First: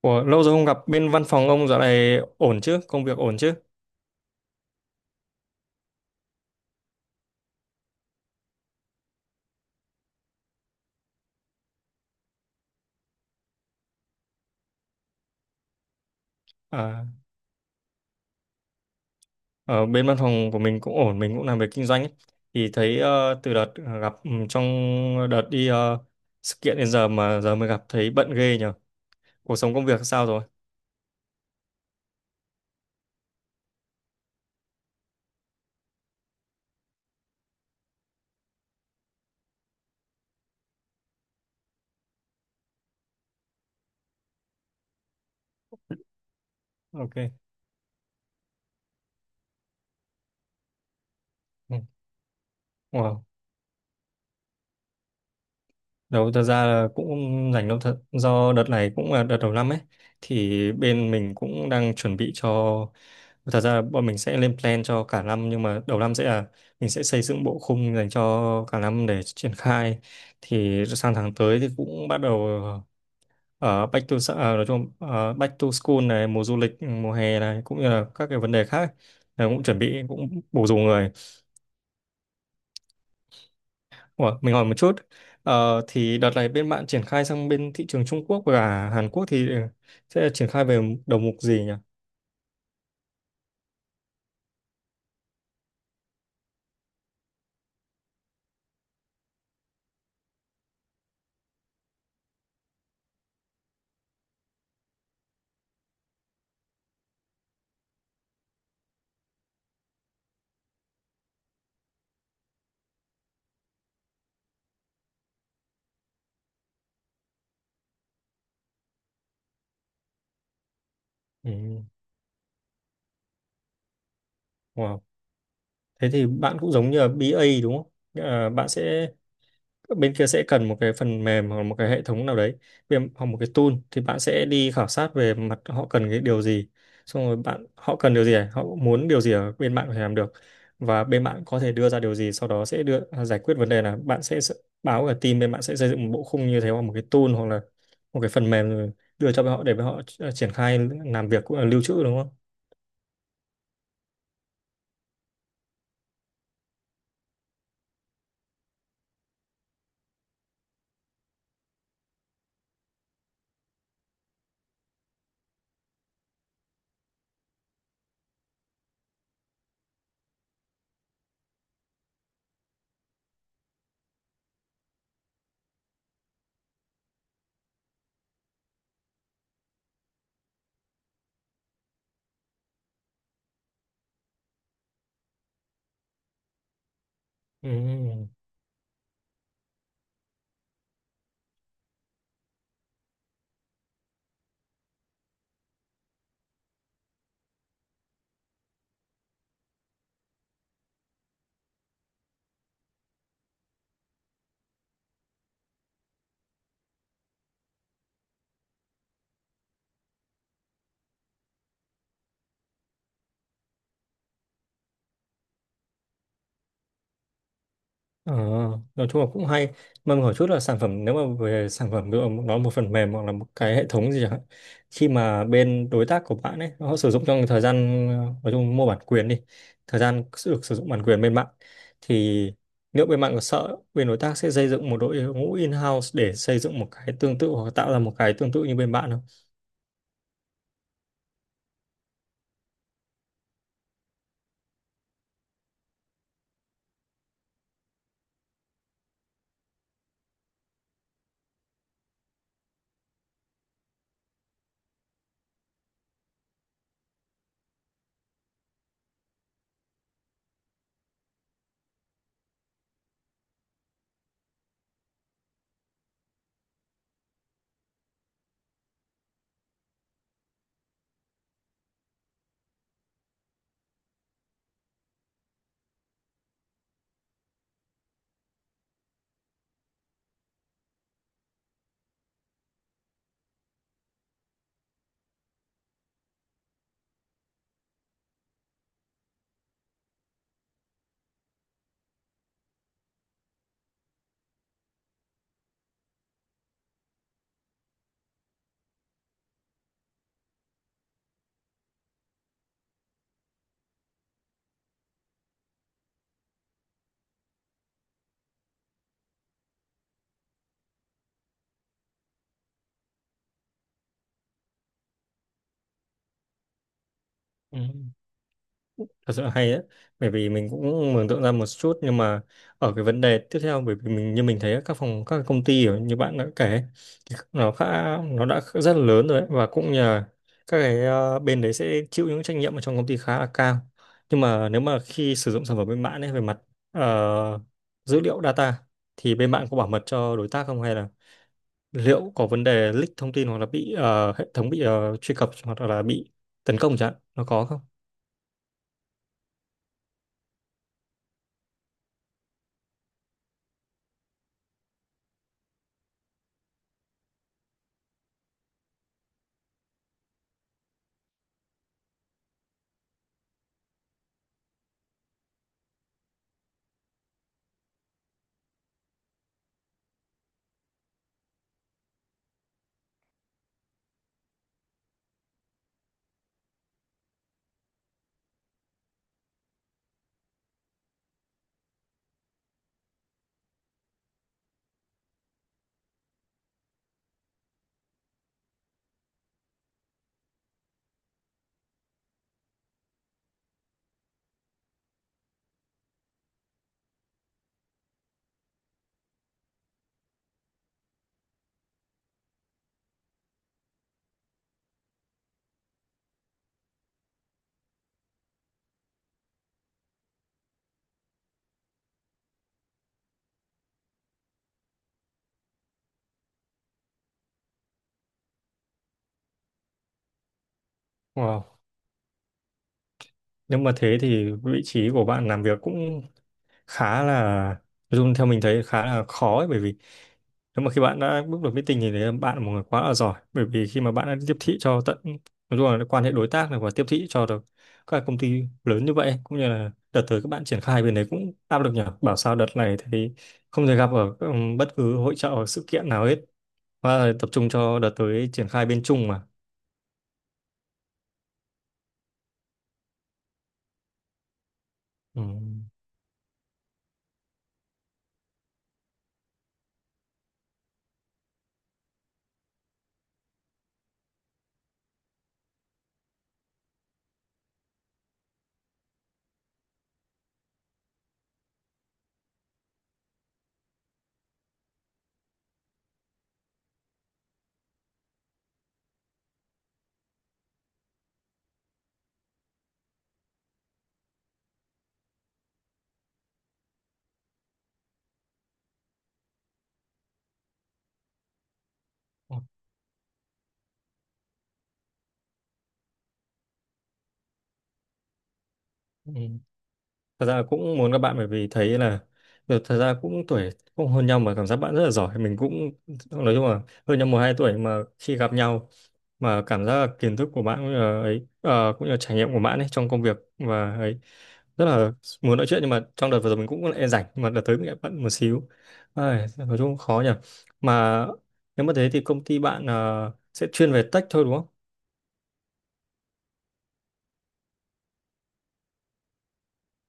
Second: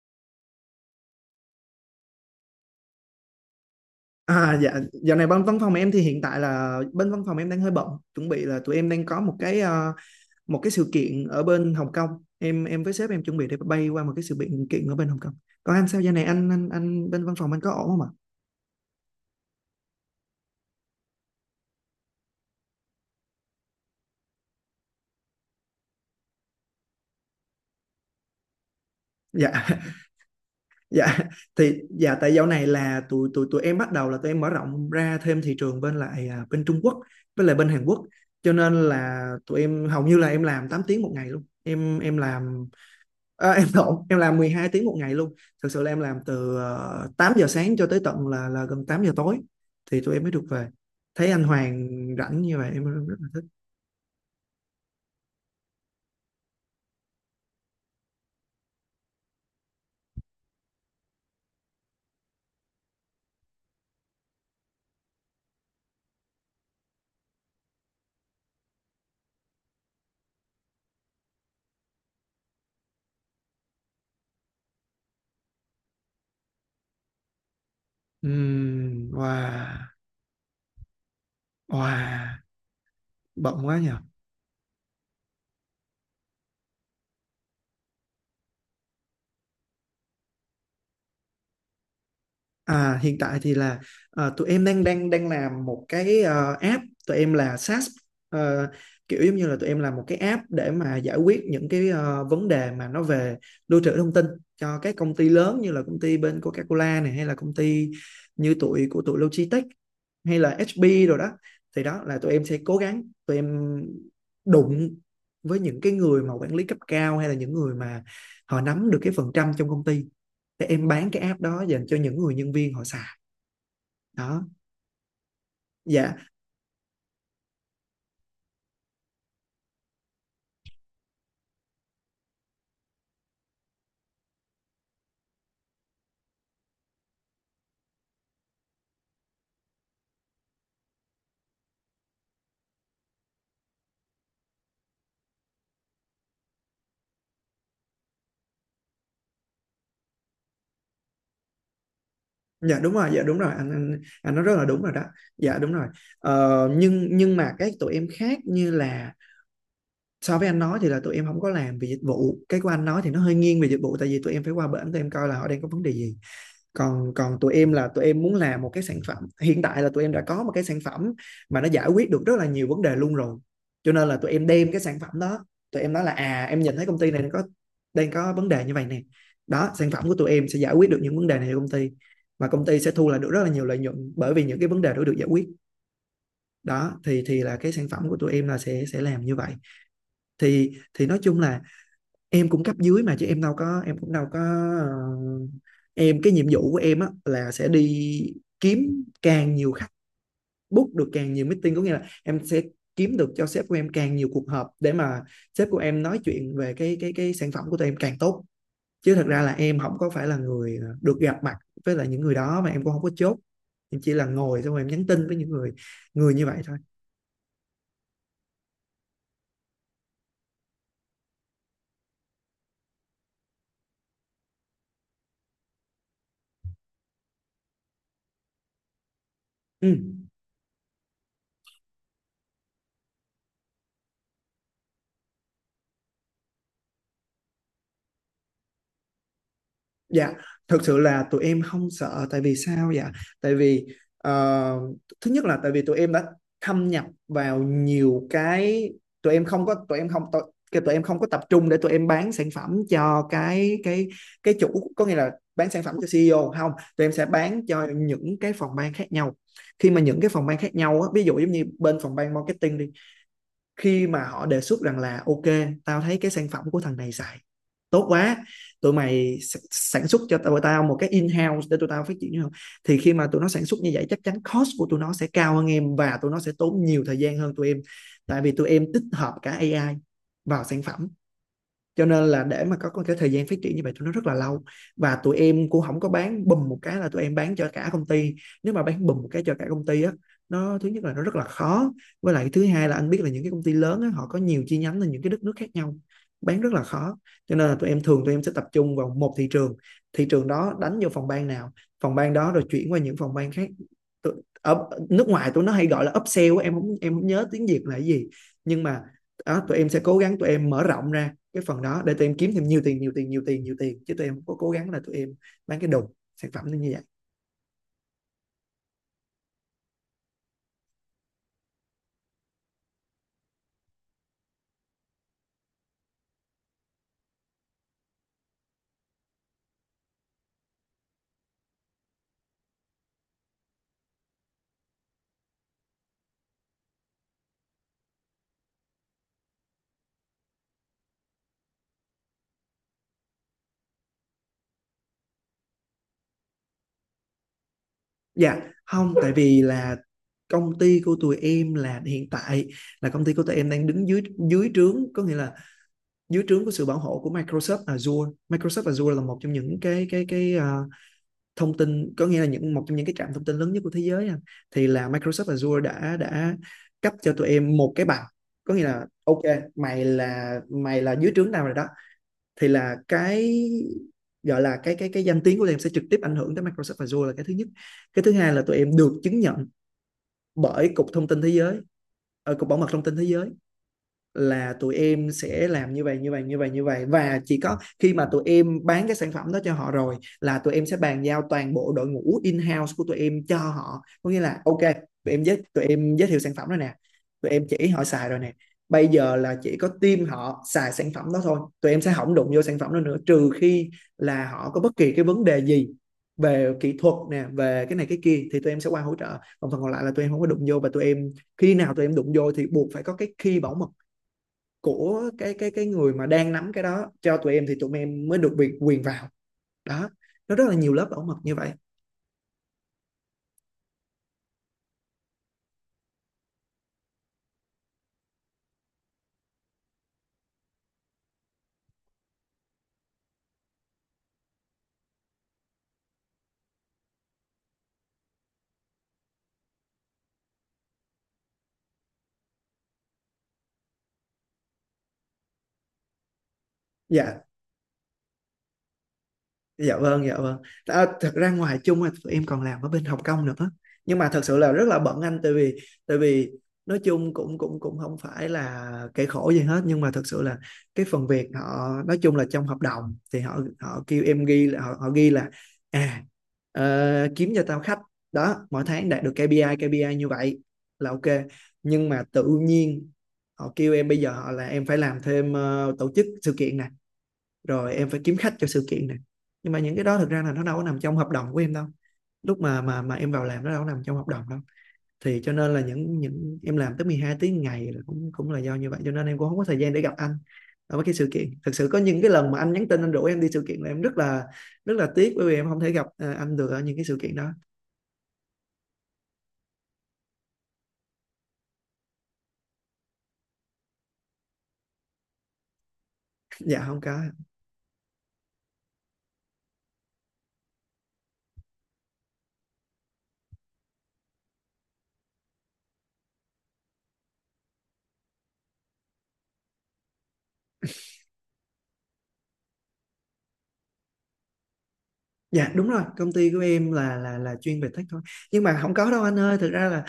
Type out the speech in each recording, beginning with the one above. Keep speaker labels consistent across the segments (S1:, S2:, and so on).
S1: Ủa, lâu rồi không gặp bên văn phòng ông dạo này ổn chứ? Công việc ổn chứ?
S2: À, dạ, dạo này bên văn phòng em thì hiện tại là bên văn phòng em đang hơi bận, chuẩn bị là tụi em đang có một cái một cái sự kiện ở bên Hồng Kông. Em với sếp em chuẩn bị để bay qua một cái sự kiện kiện ở bên Hồng Kông. Còn anh sao giờ này anh anh
S1: À,
S2: anh bên văn phòng anh có ổn không ạ?
S1: ở bên văn phòng của mình cũng ổn, mình cũng làm việc kinh doanh ấy. Thì thấy từ đợt gặp trong đợt đi sự kiện đến giờ mà giờ mới gặp thấy bận ghê nhờ. Cuộc
S2: Dạ.
S1: sống công việc sao rồi?
S2: Dạ thì tại dạo này là tụi tụi tụi em bắt đầu là tụi em mở rộng ra thêm thị trường bên lại à, bên Trung Quốc với lại bên Hàn Quốc, cho nên là tụi em hầu như là em làm 8 tiếng một ngày luôn. Em làm à, em lộn, em làm 12 tiếng một ngày luôn. Thực sự là em làm từ
S1: Ok.
S2: 8 giờ sáng cho tới tận là gần 8 giờ tối thì tụi em mới được về. Thấy anh
S1: Ừ.
S2: Hoàng rảnh như vậy em rất
S1: Wow.
S2: là thích.
S1: Đâu, thật ra là cũng không rảnh đâu thật, do đợt này cũng là đợt đầu năm ấy, thì bên mình cũng đang chuẩn bị cho, thật ra là bọn mình sẽ lên plan cho cả năm, nhưng mà đầu năm sẽ là mình sẽ xây dựng bộ khung dành cho cả năm để triển khai. Thì sang tháng tới thì cũng bắt đầu ở back to s- à, nói chung back to school này, mùa du lịch mùa hè này, cũng như là các cái vấn đề khác ấy, là cũng chuẩn
S2: Wow,
S1: bị cũng bổ dùng người.
S2: wow, bận quá nhỉ.
S1: Ủa, mình hỏi một chút. Ờ, thì đợt này bên bạn triển khai sang bên thị trường Trung Quốc và Hàn Quốc thì sẽ triển khai về đầu mục gì nhỉ?
S2: À, hiện tại thì là tụi em đang đang đang làm một cái app, tụi em là SaaS. Ờ, kiểu giống như là tụi em làm một cái app để mà giải quyết những cái vấn đề mà nó về lưu trữ thông tin cho các công ty lớn như là công ty bên Coca-Cola này, hay là công ty như tụi của tụi Logitech, hay là HP rồi đó. Thì đó là tụi em sẽ cố gắng tụi em đụng với những cái người mà quản lý cấp cao hay là những người mà họ nắm được cái phần trăm trong công ty để em bán cái app đó
S1: Ừ.
S2: dành cho những người nhân viên họ xài đó.
S1: Wow. Thế
S2: Dạ,
S1: thì bạn cũng giống như là BA đúng không? Nghĩa là bạn sẽ, bên kia sẽ cần một cái phần mềm hoặc một cái hệ thống nào đấy, hoặc một cái tool, thì bạn sẽ đi khảo sát về mặt họ cần cái điều gì, xong rồi bạn họ cần điều gì à? Họ muốn điều gì ở bên bạn có thể làm được, và bên bạn có thể đưa ra điều gì, sau đó sẽ đưa giải quyết vấn đề là bạn sẽ báo cả team bên bạn sẽ xây dựng một bộ khung như thế, hoặc một cái tool hoặc là một cái phần mềm, rồi đưa cho họ để họ triển khai làm việc cũng là lưu trữ đúng không?
S2: dạ đúng rồi, dạ đúng rồi, anh nói rất là đúng rồi đó, dạ đúng rồi. Nhưng mà cái tụi em khác như là, so với anh nói thì là tụi em không có làm về dịch vụ, cái của anh nói thì nó hơi nghiêng về dịch vụ tại vì tụi em phải qua bển tụi em coi là họ đang có vấn đề gì. Còn còn tụi em là tụi em muốn làm một cái sản phẩm, hiện tại là tụi em đã có một cái sản phẩm mà nó giải quyết được rất là nhiều vấn đề luôn rồi, cho nên là tụi em đem cái sản phẩm đó, tụi em nói là, à, em nhìn thấy công ty này nó có, đang có vấn đề như vậy nè. Đó, sản phẩm của tụi em sẽ giải quyết được những vấn đề này cho công ty và công ty sẽ thu lại được rất là nhiều lợi nhuận bởi vì những cái vấn đề đó được giải quyết. Đó thì là
S1: Ừ.
S2: cái sản phẩm của tụi em là sẽ làm như vậy. Thì nói chung là em cũng cấp dưới mà, chứ em đâu có, em cũng đâu có, ờ, em, cái nhiệm vụ của em á là sẽ đi kiếm càng nhiều khách, book được càng nhiều meeting, có nghĩa là em sẽ kiếm được cho sếp của em càng nhiều cuộc họp để mà sếp của em nói chuyện về cái sản phẩm của tụi em càng tốt, chứ thật ra là em không có phải là người được gặp mặt với lại những người đó, mà em cũng không có chốt, em chỉ là ngồi xong rồi em nhắn tin với những người người như vậy thôi.
S1: Ờ, nói chung là cũng hay. Mà mình hỏi chút là sản phẩm, nếu mà về sản phẩm ví dụ nó là một phần mềm hoặc là một cái hệ thống gì chẳng hạn, khi mà bên đối tác của bạn ấy họ sử dụng trong thời gian nói chung mua bản quyền đi,
S2: Ừ.
S1: thời gian được sử dụng bản quyền bên bạn thì liệu bên bạn có sợ bên đối tác sẽ xây dựng một đội ngũ in-house để xây dựng một cái tương tự hoặc tạo ra một cái tương tự như bên bạn không?
S2: Dạ, thực sự là tụi em không sợ, tại vì sao dạ? Tại vì, ờ, thứ nhất là tại vì tụi em đã thâm nhập vào nhiều cái, tụi em không có tụi em không tụi, cái tụi em không có tập trung để tụi em bán sản phẩm cho cái chủ, có nghĩa là bán sản phẩm cho CEO không, tụi em sẽ bán cho những cái phòng ban khác nhau. Khi mà những cái phòng ban khác nhau á, ví dụ giống như bên phòng ban marketing đi, khi mà họ đề xuất rằng là, ok, tao thấy cái sản phẩm của thằng này xài tốt quá, tụi mày sản xuất cho tụi tao một cái in-house để tụi tao phát triển như không. Thì khi mà tụi nó sản xuất như vậy chắc chắn cost của tụi nó sẽ cao hơn em và tụi nó sẽ tốn nhiều thời gian hơn tụi em, tại vì tụi em tích hợp cả AI vào sản phẩm, cho nên là để mà có, cái thời gian phát triển như vậy tụi nó rất là lâu. Và tụi em cũng không có bán bùm một cái là tụi em bán cho cả công ty, nếu mà bán bùm một cái cho cả công ty á, nó thứ nhất là nó rất là khó, với lại thứ hai là anh biết là những cái công ty lớn á, họ có nhiều chi nhánh ở những cái đất nước khác nhau, bán rất là khó, cho nên là tụi em thường tụi em sẽ tập trung vào một thị trường, thị trường đó đánh vô phòng ban nào, phòng ban đó rồi chuyển qua những phòng ban khác. Ở nước ngoài tụi nó hay gọi là upsell á, em không nhớ tiếng Việt là cái gì, nhưng mà đó, tụi em sẽ cố gắng tụi em mở rộng ra cái phần đó để tụi em kiếm thêm nhiều tiền, nhiều tiền, nhiều tiền, nhiều tiền, chứ tụi em không có cố gắng là tụi em bán cái đồ, sản phẩm như vậy.
S1: Ừ. Thật sự là hay đấy, bởi vì mình cũng mường tượng ra một chút, nhưng mà ở cái vấn đề tiếp theo, bởi vì mình như mình thấy các phòng các công ty ở- như bạn đã kể thì nó khá, nó đã rất là lớn rồi đấy, và cũng nhờ các cái bên đấy sẽ chịu những trách nhiệm ở trong công ty khá là cao, nhưng mà nếu mà khi sử dụng sản phẩm bên bạn ấy về mặt ờ, dữ liệu data, thì bên bạn có bảo mật cho đối tác không, hay là liệu có vấn đề leak thông tin, hoặc là bị hệ thống bị truy cập, hoặc là bị tấn công chẳng hạn, nó có không?
S2: Dạ không, tại vì là công ty của tụi em là, hiện tại là công ty của tụi em đang đứng dưới dưới trướng, có nghĩa là dưới trướng của sự bảo hộ của Microsoft Azure. Microsoft Azure là một trong những cái thông tin, có nghĩa là những, một trong những cái trạm thông tin lớn nhất của thế giới à. Thì là Microsoft Azure đã cấp cho tụi em một cái bằng, có nghĩa là, ok, mày là dưới trướng nào rồi đó, thì là cái, gọi là cái danh tiếng của tụi em sẽ trực tiếp ảnh hưởng tới Microsoft Azure là cái thứ nhất. Cái thứ hai là tụi em được chứng nhận bởi cục thông tin thế giới, cục bảo mật thông tin thế giới, là tụi em sẽ làm như vậy như vậy như vậy như vậy. Và chỉ có khi mà tụi em bán cái sản phẩm đó cho họ rồi là tụi em sẽ bàn giao toàn bộ đội ngũ in-house của tụi em cho họ, có nghĩa là, ok, tụi em giới thiệu sản phẩm rồi nè, tụi em chỉ họ xài rồi nè, bây giờ là chỉ có team họ xài sản phẩm đó thôi, tụi em sẽ không đụng vô sản phẩm đó nữa, trừ khi là họ có bất kỳ cái vấn đề gì về kỹ thuật nè, về cái này cái kia thì tụi em sẽ qua hỗ trợ. Còn phần còn lại là tụi em không có đụng vô, và tụi em khi nào tụi em đụng vô thì buộc phải có cái key bảo mật của cái người mà đang nắm cái đó cho tụi em thì tụi em mới được quyền quyền vào đó. Nó rất là nhiều lớp bảo mật như vậy.
S1: Wow. Nếu mà thế thì vị trí của bạn làm việc cũng khá là, Dung theo mình thấy khá là khó ấy, bởi vì nếu mà khi bạn đã bước vào meeting thì đấy, bạn là một người quá là giỏi, bởi vì khi mà bạn đã tiếp thị cho tận, nói chung là quan hệ đối tác này, và tiếp thị cho được các công ty lớn như vậy, cũng như là đợt tới các bạn triển khai bên đấy cũng áp lực nhỉ, bảo sao đợt này thì không thể gặp ở bất cứ hội chợ hoặc sự kiện nào hết, và
S2: Dạ,
S1: tập trung cho đợt tới triển khai bên Trung mà.
S2: dạ vâng, dạ vâng, à, thật ra ngoài chung thì tụi em còn làm ở bên Hồng Kông nữa, nhưng mà thật sự là rất là bận anh,
S1: Ừ.
S2: tại vì, tại vì nói chung cũng cũng cũng không phải là kẻ khổ gì hết, nhưng mà thật sự là cái phần việc họ, nói chung là trong hợp đồng thì họ họ kêu em ghi là, họ, họ ghi là à kiếm cho tao khách đó mỗi tháng đạt được KPI KPI như vậy là ok, nhưng mà tự nhiên họ kêu em, bây giờ họ là em phải làm thêm tổ chức sự kiện nè, rồi em phải kiếm khách cho sự kiện này, nhưng mà những cái đó thực ra là nó đâu có nằm trong hợp đồng của em đâu, lúc mà em vào làm nó đâu có nằm trong hợp đồng đâu, thì cho nên là những em làm tới 12 tiếng ngày là cũng cũng là do như vậy, cho nên em cũng không có thời gian để gặp anh ở mấy cái sự kiện. Thực sự có những cái lần mà anh nhắn tin anh rủ em đi sự kiện là em rất là, rất là tiếc bởi vì em không thể gặp, à, anh được ở những cái sự kiện đó.
S1: Ừ. Thật ra cũng muốn các bạn bởi vì thấy là được, thật ra cũng tuổi cũng hơn nhau mà cảm giác bạn rất là giỏi, mình cũng nói chung là
S2: Dạ không
S1: hơn
S2: có.
S1: nhau một hai tuổi mà khi gặp nhau, mà cảm giác là kiến thức của bạn cũng như là ấy cũng như là trải nghiệm của bạn ấy trong công việc và ấy, rất là muốn nói chuyện, nhưng mà trong đợt vừa rồi mình cũng e rảnh, nhưng mà đợt tới mình lại bận một xíu. Ai, nói chung cũng khó nhỉ. Mà nếu mà thế thì công ty bạn sẽ chuyên về tech thôi đúng không?
S2: Dạ đúng rồi, công ty của em là chuyên về tech thôi, nhưng mà không có đâu anh ơi, thực ra là,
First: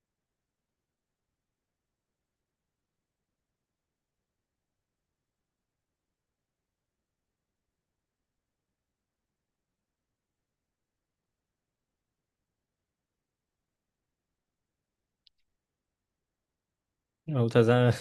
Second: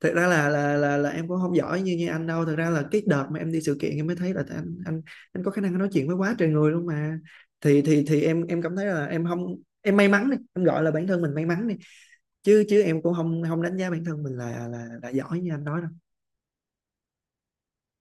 S2: thật ra là em cũng không giỏi như như anh đâu. Thật ra là cái đợt mà em đi sự kiện em mới thấy là anh anh có khả năng nói chuyện với quá trời người luôn mà, thì em cảm thấy là em không, em may mắn đi, em gọi là bản thân mình may mắn đi, chứ chứ em cũng không, không đánh giá bản thân mình là là giỏi như anh nói đâu.
S1: Ừ, thật ra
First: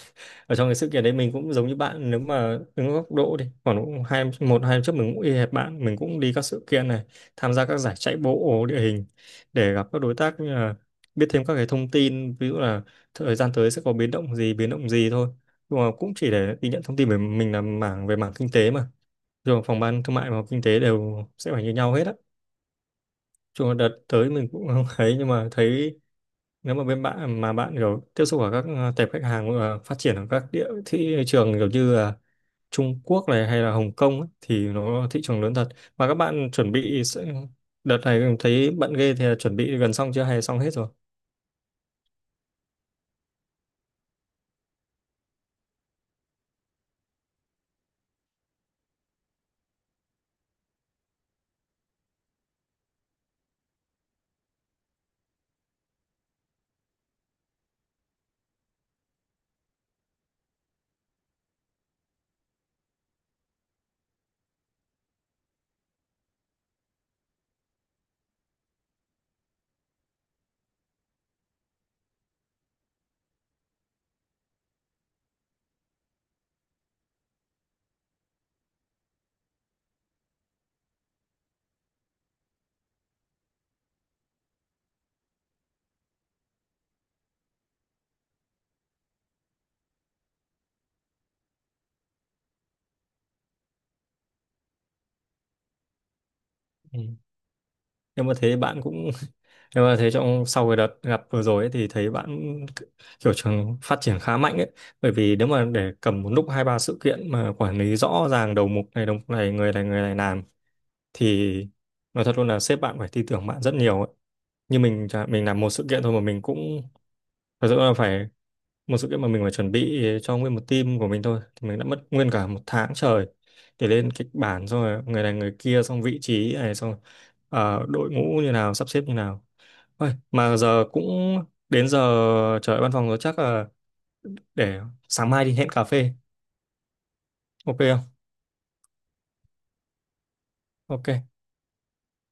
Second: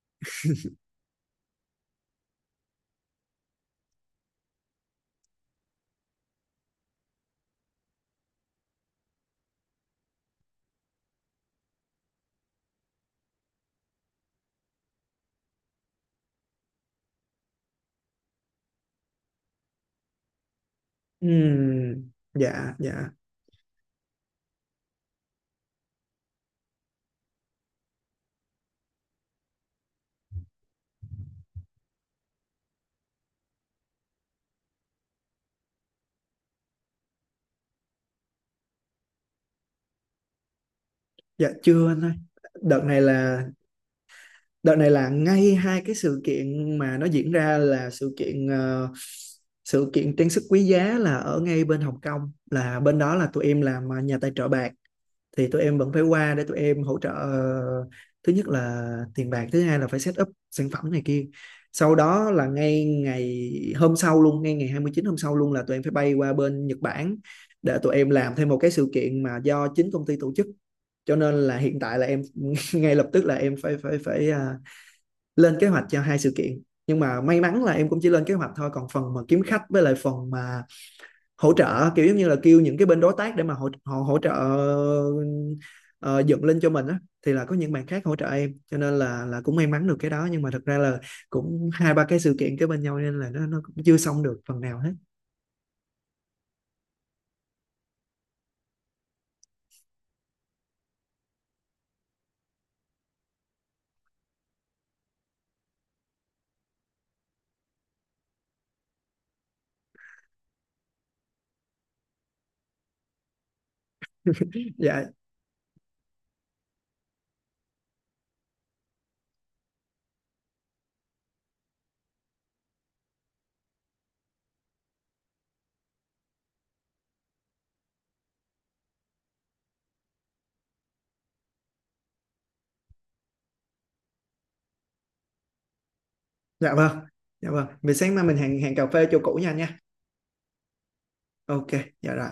S1: ở trong cái sự kiện đấy mình cũng giống như bạn, nếu mà đứng góc độ đi khoảng cũng hai một hai năm trước, mình cũng y hệt bạn, mình cũng đi các sự kiện này, tham gia các giải chạy bộ địa hình để gặp các đối tác, như là biết thêm các cái thông tin, ví dụ là thời gian tới sẽ có biến động gì thôi, nhưng mà cũng chỉ để đi nhận thông tin về mình là mảng, về mảng kinh tế mà, rồi phòng ban thương mại và kinh tế đều sẽ phải như nhau hết á.
S2: Dạ, dạ.
S1: Chung là đợt tới mình cũng không thấy, nhưng mà thấy nếu mà bên bạn mà bạn kiểu tiếp xúc ở các tệp khách hàng phát triển ở các địa thị trường kiểu như là Trung Quốc này hay là Hồng Kông ấy, thì nó thị trường lớn thật, mà các bạn chuẩn bị đợt này thấy bận ghê thì là chuẩn bị gần xong chưa hay là xong hết rồi?
S2: Dạ chưa anh ơi, đợt này là, đợt này là ngay hai cái sự kiện mà nó diễn ra là sự kiện, sự kiện trang sức quý giá là ở ngay bên Hồng Kông, là bên đó là tụi em làm, nhà tài trợ bạc, thì tụi em vẫn phải qua để tụi em hỗ trợ, thứ nhất là tiền bạc, thứ hai là phải set up sản phẩm này kia. Sau đó là ngay ngày hôm sau luôn, ngay ngày 29 hôm sau luôn là tụi em phải bay qua bên Nhật Bản để tụi em làm thêm một cái sự kiện mà do chính công ty tổ chức, cho nên là hiện tại là em ngay lập tức là em phải phải phải à, lên kế hoạch cho hai sự kiện, nhưng mà may mắn là em cũng chỉ lên kế hoạch thôi, còn phần mà kiếm khách với lại phần mà hỗ trợ kiểu giống như là kêu những cái bên đối tác để mà hỗ họ hỗ hỗ trợ, ờ, dựng lên cho mình á, thì là có những bạn khác hỗ trợ em cho nên là cũng may mắn được cái đó, nhưng mà thật ra là cũng hai ba cái sự kiện kế bên nhau nên là nó cũng chưa xong được phần nào hết.
S1: Ừ. Nhưng mà thế bạn cũng nhưng mà thế trong sau cái đợt gặp vừa rồi ấy, thì thấy bạn kiểu trường phát triển khá mạnh ấy, bởi vì nếu mà để cầm một lúc hai ba sự kiện mà quản lý rõ ràng đầu mục này người này người này làm, thì nói thật luôn là sếp bạn phải tin tưởng bạn rất nhiều ấy. Như
S2: Dạ,
S1: mình chẳng hạn, mình làm một sự kiện thôi mà mình cũng thật sự là phải, một sự kiện mà mình phải chuẩn bị cho nguyên một team của mình thôi thì mình đã mất nguyên cả một tháng trời, để lên kịch bản xong rồi người này người kia xong vị trí này xong, đội ngũ như nào sắp xếp như nào. Ôi, mà giờ cũng đến giờ trời văn phòng rồi, chắc là để sáng mai đi hẹn cà phê.
S2: dạ vâng, dạ vâng
S1: Ok
S2: về,
S1: không?
S2: sáng mai mình hẹn hẹn cà phê chỗ cũ nha, nha.
S1: Ok.
S2: Ok. Dạ rồi.